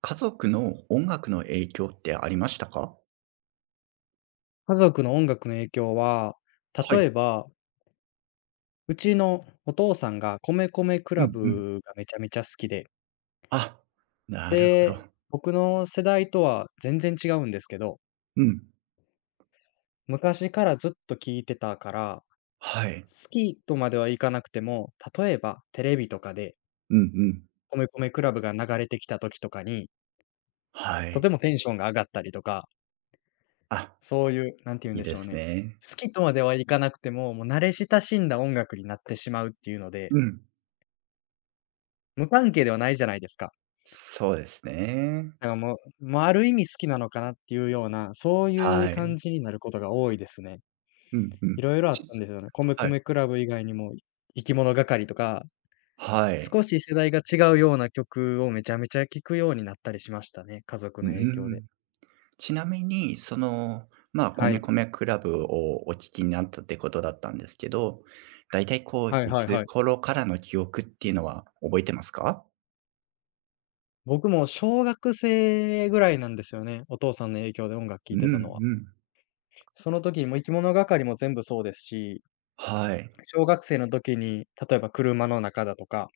家族の音楽の影響ってありましたか？家族の音楽の影響は、はい。例えば、うちのお父さんが米米メクうラんうん。ブがめちゃめちゃ好きで、あ、なるほで、ど。僕の世代とは全然違うんですけど、うん。昔からずっと聞いてたから、はい。好きとまではいかなくても、例えばテレビとかでうんうん。米米メクラブが流れてきた時とかに、はとい。てもテンションが上がったりとか、あ、そういう、なんて言うんいいでしでょうすね。ね。好きとまではいかなくても、もう慣れ親しんだ音楽になってしまうっていうので、うん。無関係ではないじゃないですか。そうですね。なんかもう、もうある意味好きなのかなっていうような、そういうはい。感じになることが多いですね。うんういん。ろいろあっちたんですよね。米はい。米 CLUB 以外にも、いきものがかりとか、はい。少し世代が違うような曲をめちゃめちゃ聴くようになったりしましたね、家族うの影響で。ん。ちなみに、その、まあ、は米い。米メクラブをお聴きになったってことだったんですけど、だいたいこう、はいいはいつはい。頃からの記憶っていうのは覚えてますか？僕も小学生ぐらいなんですよね、お父さんの影響で音楽聴ういてたのんは。うん。その時にも生き物係も全部そうですし、はい。小学生の時に、例えば車の中だとか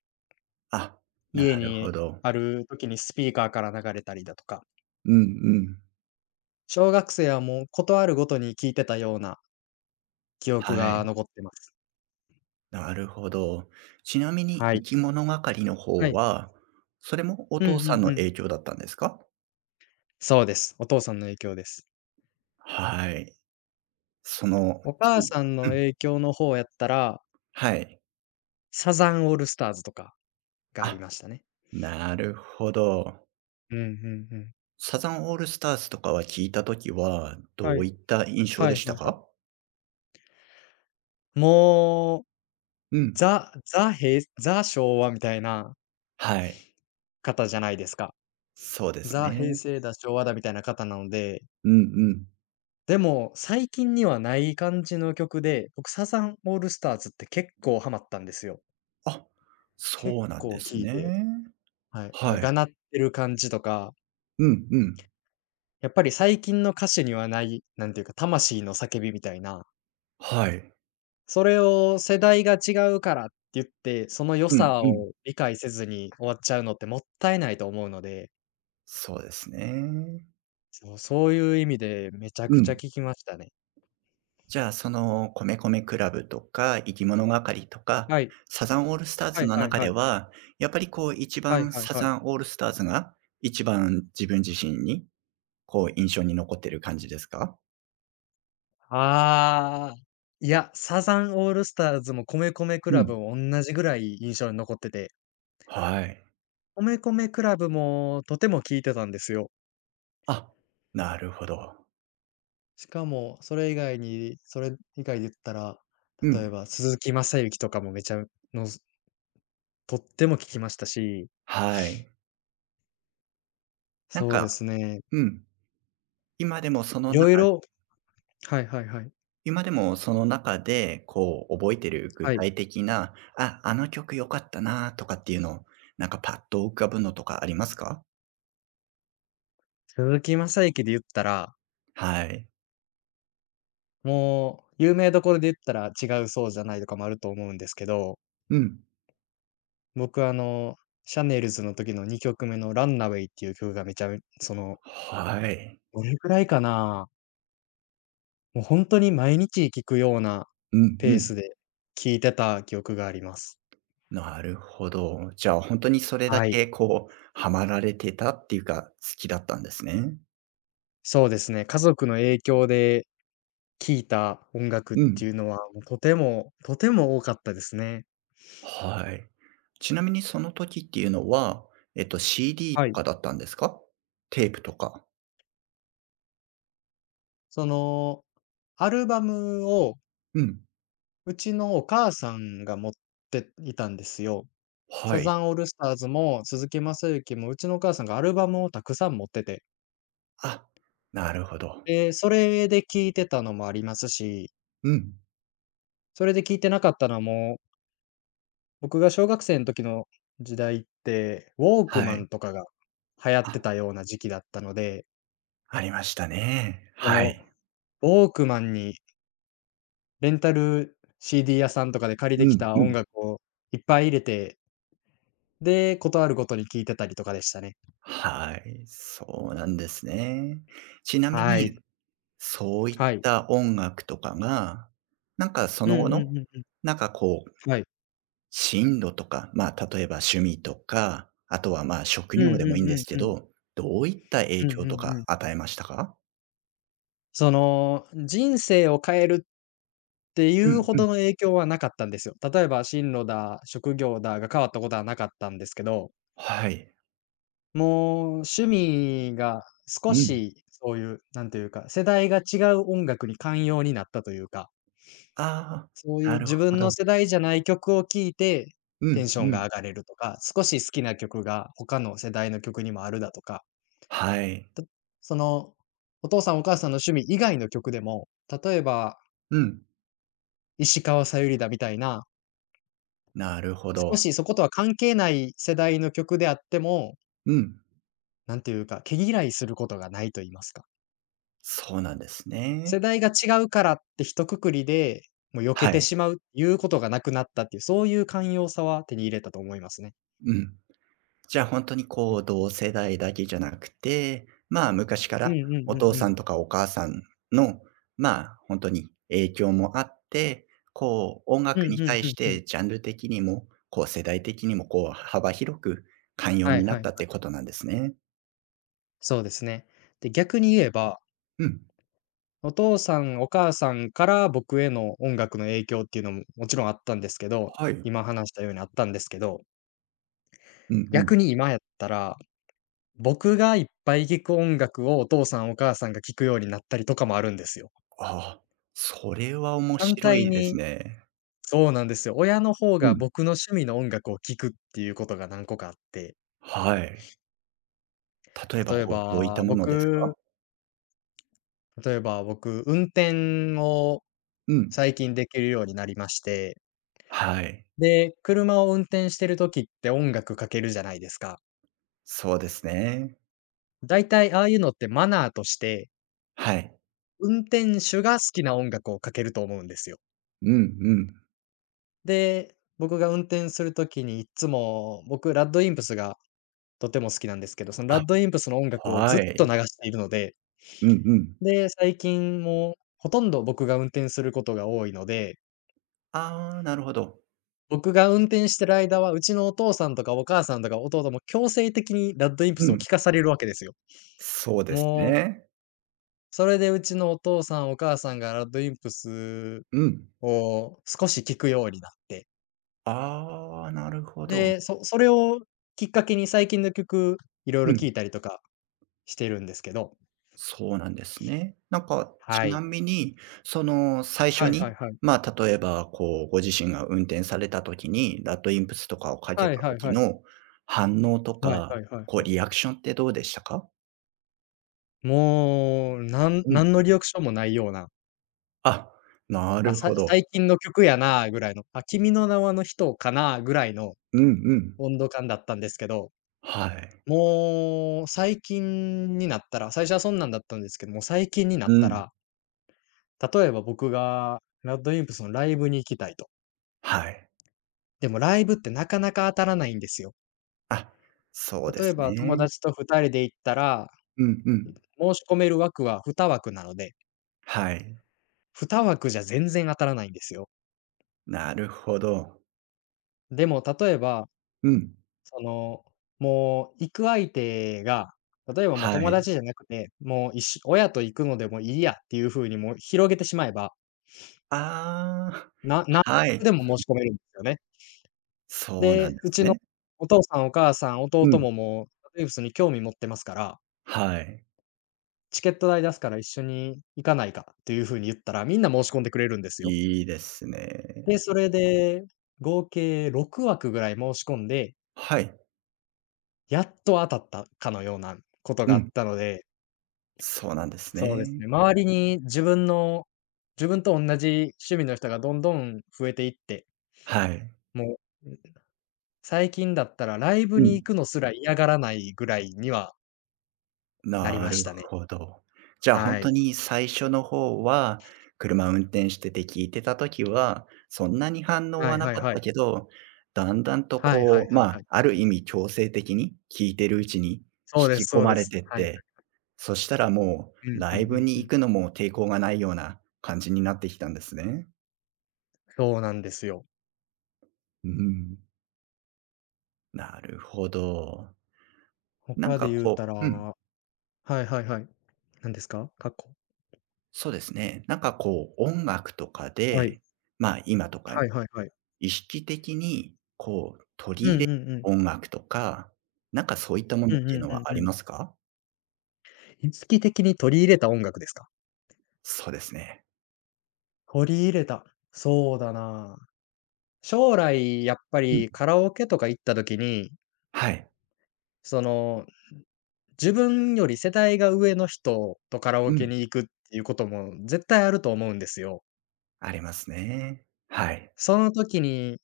あ、な家るほにど。ある時にスピーカーから流れたりだとか、うんうん。小学生はもうことあるごとに聴いてたような記憶はがい、残ってます。なるほど。ちなみに、は生い。き物がかりのは方い。は、それもおうん父さんうのんうん。影響だったんですか？そうです。お父さんの影響です。はい。その、お母さんのうん、影響の方やったら、はい。サザンオールスターズとかがありあ、ましたね。なるほど。うんうんうん。サザンオールスターズとかは聞いたときは、どはうい。いった印象はでいしはたいはか？い。もう、うん。ザザ平ザ昭和みたいなはい。方じゃないですか。そうですザ平ね。成だ、昭和だみたいな方なので、うんうん。でも、最近にはない感じの曲で、僕、サザンオールスターズって結構ハマったんですよ。あ、結そうなんで構聴すいて、ね。はい、はがい。なってる感じとか、うんうん。やっぱり最近の歌手にはない、なんていうか、魂の叫びみたいな、はい。それを世代が違うからって言って、その良うんさうん。を理解せずに終わっちゃうのってもったいないと思うので、そうですね。そういう意味でめちゃうくちゃん。聴きましたね。じゃあ、その、米米メクラブとか、生き物がかりとか、はい。サザンオールスターはズいのはい中ではい。は、やっぱりこう一はい番はいサはザい。ンオールスターズが、一番自分自身に、こう印象に残ってる感じですか？ああ、いや、サザンオールスターズも米米 うん。CLUB もおんなじぐらい印象に残ってて、はい。米米 CLUB もとても聴いてたんですよ。あ、なるほど。しかもそれ以外に、それ以外で言ったら、う例えん。ば鈴木雅之とかもめちゃのとっても聴きましたし、はい。なんそうでかすね、うん。今でもそいの中ろいろ、はいはいはい。今でもその中で、こう覚えてる具はい。体的な、あ、あの曲良かったなとかっていうのを、なんかパッと浮かぶのとかありますか？鈴木雅之で言ったら、はい。もう有名どころで言ったら、「違う、そうじゃない」とかもあると思うんですけど、うん。僕、あの、シャネルズの時の2曲目のランナウェイっていう曲がめちゃめその、はい。どれくらいかな、もうほんとに毎日聴くようなうんうペーん。スで聴いてた記憶があります。なるほど。じゃあ本当にそれだはい。けこうハマられてたっていうか、好きだったんですね。そうですね、家族の影響で聴いた音楽っうん。ていうのは、もうとてもとても多かったですね。はい。ちなみにその時っていうのは、CD はとい。かだったんですか？テープとか。その、アルバムをうん。うちのお母さんが持っていたんですよ。はサザい。ンオールスターズも鈴木雅之も、うちのお母さんがアルバムをたくさん持ってて、あ、なるほど。で、それで聞いてたのもありますし、うん。それで聞いてなかったのも、僕が小学生の時の時代って、ウォークはマい。ンとかが流行ってあ、たような時期だったので、ありましたね。そはのい。ウォークマンにレンタル CD 屋さんとかで借りうてきんたう音ん。楽をいっぱい入れて、で、事あるごとに聞いてたりとかでしたね。はい、そうなんですね。ちなみはい。に、そういっはい。た音楽とかが、なんかそうの後んうの、んうんうん。なんかこう、はい。進路とか、まあ、例えば趣味とか、あとは、まあ、職う業でんうもいいんんうでんすけうん。ど、どういったう影んう響とんうかん。与えましたか？その、人生を変えるっていううんほうん。どの影響はなかったんですよ。例えば進路だ、職業だが変わったことはなかったんですけど、はい。もう趣味が少うん。しそういう、なんというか、世代が違う音楽に寛容になったというか、あそうあ、いなうるほ自分ど。の世代じゃない曲を聴いて、うテんンションうがん。上がれるとか、少し好きな曲が他の世代の曲にもあるだとか、はい。たその、お父さんお母さんの趣味以外の曲でも、例えばうん。石川さゆりだみたいななるほ少ど。しそことは関係ない世代の曲であっても、うん。なんていうか、毛嫌いすることがないと言いますか。そうなんですね。世代が違うからって一括りで、もう避けはてい。しまう、いうことがなくなったっていう、そういう寛容さは手に入れたと思いますね。うん。じゃあ、本当にうこう、ん。同世代だけじゃなくて、まあ、昔かうんらうんうお父んうさん。んとかお母さんの、まあ、本当に影響もあって、こう、音う楽んにうん対うしんうん。てジャンル的にも、こう、世代的にも、こう、幅広く寛容はいになはいったっはてこい。となんですね。そうですね。で、逆に言えば、うん。お父さん、お母さんから僕への音楽の影響っていうのももちろんあったんですけど、はい。今話したようにあったんですけど、うんうん。逆に今やったら僕がいっぱい聞く音楽をお父さんお母さんが聞くようになったりとかもあるんですよ。ああ、それは面反白対いですにね。そうなんですよ。親の方うがん。僕の趣味の音楽を聴くっていうことが何個かあって、はい。例えば、例えこう、どういったばものですか？僕例えば僕、運転をうん。最近できるようになりまして、はい。で、車を運転してる時って音楽かけるじゃないですか。そうですね。だいたいああいうのってマナーとして、はい。運転手が好きな音楽をかけると思うんですよ。うんうん。で、僕が運転するときにいつも、僕、ラッドインプスがとても好きなんですけど、そのあ、ラッドインプスの音楽をずはっとい。流しているので、うんうん。で、最近もほとんど僕が運転することが多いので、ああ、なるほど。僕が運転してる間は、うちのお父さんとかお母さんとか弟も強制的にラッドインプうスをん。聴かされるわけですよ。そうですもう、ね。それでうちのお父さんお母さんがラッドインプスうん。を少し聴くようになって、ああ、なるほど。で、それをきっかけに最近の曲、いろいうろ聴ん。いたりとかしてるんですけど、そうなんですね。なんか、ちはない。みに、その、最初はいはに、いはい。まあ、例えば、こう、ご自身が運転された時に、ラッドインプスとかをかけはいたはい時はい。の反応とはいか、はいはいこう、はい。リアクションってどうでしたか？もう、なんうん。何のリアクションもないような、あ、なあ、るさほど。最近の曲やなぐらいの、あ、君の名は、の人かなぐらいのうんうん。温度感だったんですけど、はい。もう最近になったら、最初はそんなんだったんですけども、最近になっうたん。ら、例えば僕が RADWIMPS のライブに行きたいと。はい。でもライブってなかなか当たらないんですよ。あ、そうで例えすば友ね。達と二人で行ったら、うんうん。申し込める枠は二枠なので、はい。2枠じゃ全然当たらないんですよ。なるほど。でも例えば、うん。その、もう行く相手が、例えばもうは友い。達じゃなくて、もう一緒親と行くのでもいいやっていう風にもう広げてしまえば、あ何あ、は枠い。でも申し込めるんですよね。そうなんでで、うすちのね。お父さんお母さん、う弟ん。ももう、トゥースに興味持ってますから、はい。チケット代出すから一緒に行かないかっていう風に言ったら、みんな申し込んでくれるんですよ。いいですね。で、それで合計6枠ぐらい申し込んではい。やっと当たったかのようなことうがあん。ったので、そうなんですそうですね。ね、周りに自分と同じ趣味の人がどんどん増えていって、はい。もう、うん、最近だったらライブうにん。行くのすら嫌がらないぐらいにはなりなまるしたね。ほど。じゃあ本は当い。に最初の方は、車運転してて聞いてた時は、そんなに反応ははいなはいかっはい。たけど、だんだんとはいはいこう、はまいあ、はい。ある意味強制的に聞いてるうちに引そうできす込そうまでれす。てっはい。て、そしたらもうんううライんうブんにう行ん。くのも抵抗がないような感じになってきたんですね。そうなんですよ。うん、なるほど。なん他かで言うこたううん、ら、はいはいはい、何ですか？過去。そうですね。なんかこう音楽とかはい。で、まあ、今とかはいはいはい。意識的にこう取うり入んうれんうん。音楽とか、なんかそういったものうっんていううんのうんはあうりん。ますか？意識的に取り入れた音楽ですか？そうですね。取り入れた。そうだな。将来やっぱうん。りカラオケとか行った時に、はい。その、自分より世代が上の人とカラオうケん。に行くっていうことも絶対あると思うんですよ。ありますね。はい。その時に、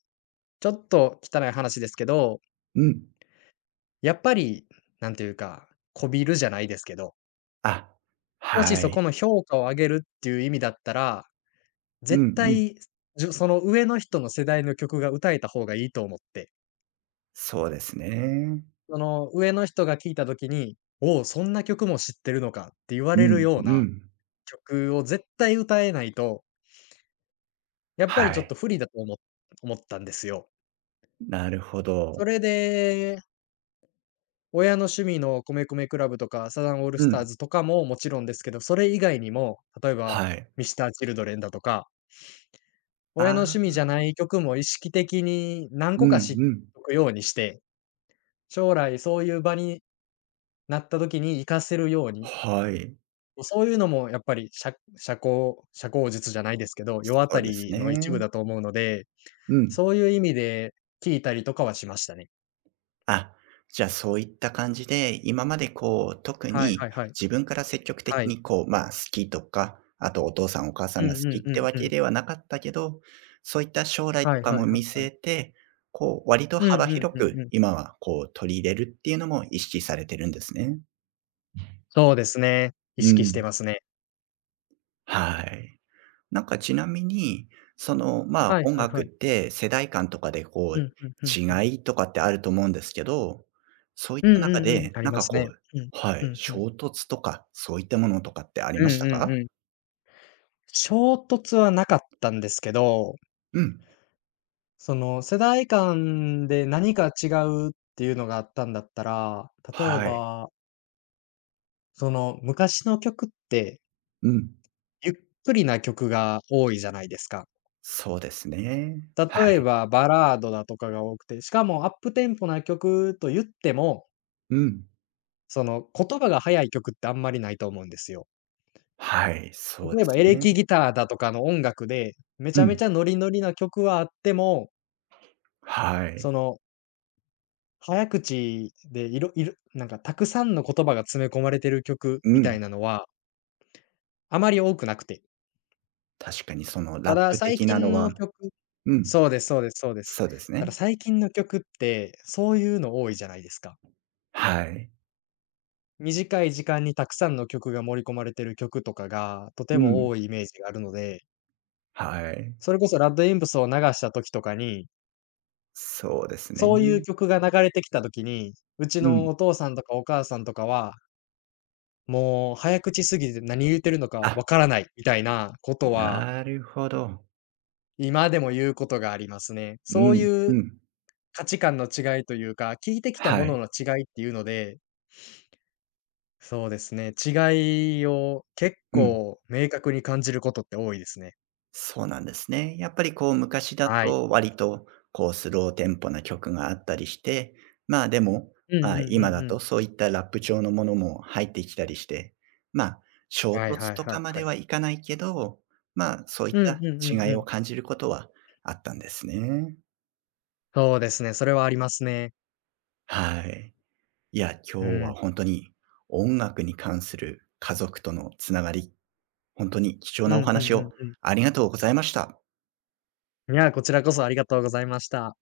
ちょっと汚い話ですけど、うん。やっぱり、なんていうか、こびるじゃないですけど、あ、もしはそい。この評価を上げるっていう意味だったら、うん絶うん。対、その上の人の世代の曲が歌えた方がいいと思って、そうですね。その、上の人が聴いた時に、「おお、そんな曲も知ってるのか」って言わうれるんよううなん。曲を絶対歌えないと、やっぱりはちょっい。と不利だと思ったんですよ。なるほど。それで、親の趣味の米米 CLUB とか、サザンオールうスターん。ズとかももちろんですけど、それ以外にも、例えばはい。ミスター i ルドレンだとか、あ親の趣味あ、じゃない曲も意識的に何う個かん知っうん。とくようにして、将来そういう場になった時に活かせるように、はい。そういうのもやっぱり、しゃ社交社交術じゃないですけど、世そう渡ですりの一部ね。だと思うので、うん。そういう意味で聞いたりとかはしましたね。あ、じゃあ、そういった感じで、今までこう、特はいにはいはい。自分から積極的はい。にこう、まあ、好きとか、あとお父さんお母さうんがん好きうんっうてんわうけん。ではなかったけど、そういった将来はといかはいもは見いは据い。えて、こう、割とうん幅うん広うんくうん。今はこう、取り入れるっていうのも意識されてるんですね。そうですね。意う識してん。ますね。はい。なんかちなみに、その、まあ、はい音はい楽っはい。て世代間とかでこうう、んうんうんうん。違いとかってあると思うんですけど、そういっうんうた中んうん。で、ありますね。うん。はうい、んうん。衝突とか、そういったものとかってありうましんたうんか？うん。衝突はなかったんですけど、うん。その世代間で何か違うっていうのがあったんだったら、例えはい。ば、その昔の曲って、うん。ゆっくりな曲が多いじゃないですか。そうですね。は例えい。ばバラードだとかが多くて、しかもアップテンポな曲と言っても、うん。その言葉が速い曲ってあんまりないと思うんですよ。はい、そうで例えばすエレね。キギターだとかの音楽で、めうちゃめん。ちゃノリノリな曲はあっても、はい。その早口でいろいろなんかたくさんの言葉が詰め込まれてる曲うみたん。いなのは、あまり多くなくて。確かにそのラたッだ、プ最的な近のはの曲、うん、そうですそうですそうです。そうですたね。だ最近の曲って、そういうの多いじゃないですか。はい。短い時間にたくさんの曲が盛り込まれてる曲とかが、とてうもん。多いイメージがあるので、はい。それこそ Red Wimps を流した時とかに、そうですね。そういう曲が流れてきた時に、うちうん。のお父さんとかお母さんとかはもう早口すぎて何言ってるのかあ、わからないみたいなことは、なるほど。今でも言うことがありますね。うそうん、いううん。価値観の違いというか、聞いてきたはもい。のの違いっていうので、そうですね、違いを結うん。構明確に感じることって多いですね。そうなんですね。やっぱりこう昔だはい。と割とこうスローテンポな曲があったりして、まあ、でも、うんまあ、うんう今んだうん。とそういったラップ調のものも入ってきたりして、まあ、衝はい突はいとはいかまはでい。はいかないけど、まあ、そういっうんたうんう違んういをん。感じることはあったんですね。そうですね、それはありますね。はい。いや、う今日ん。は本当に音楽に関する家族とのつながり本当に貴重うなおんう話んうんをうん。ありがとうございました。いや、こちらこそありがとうございました。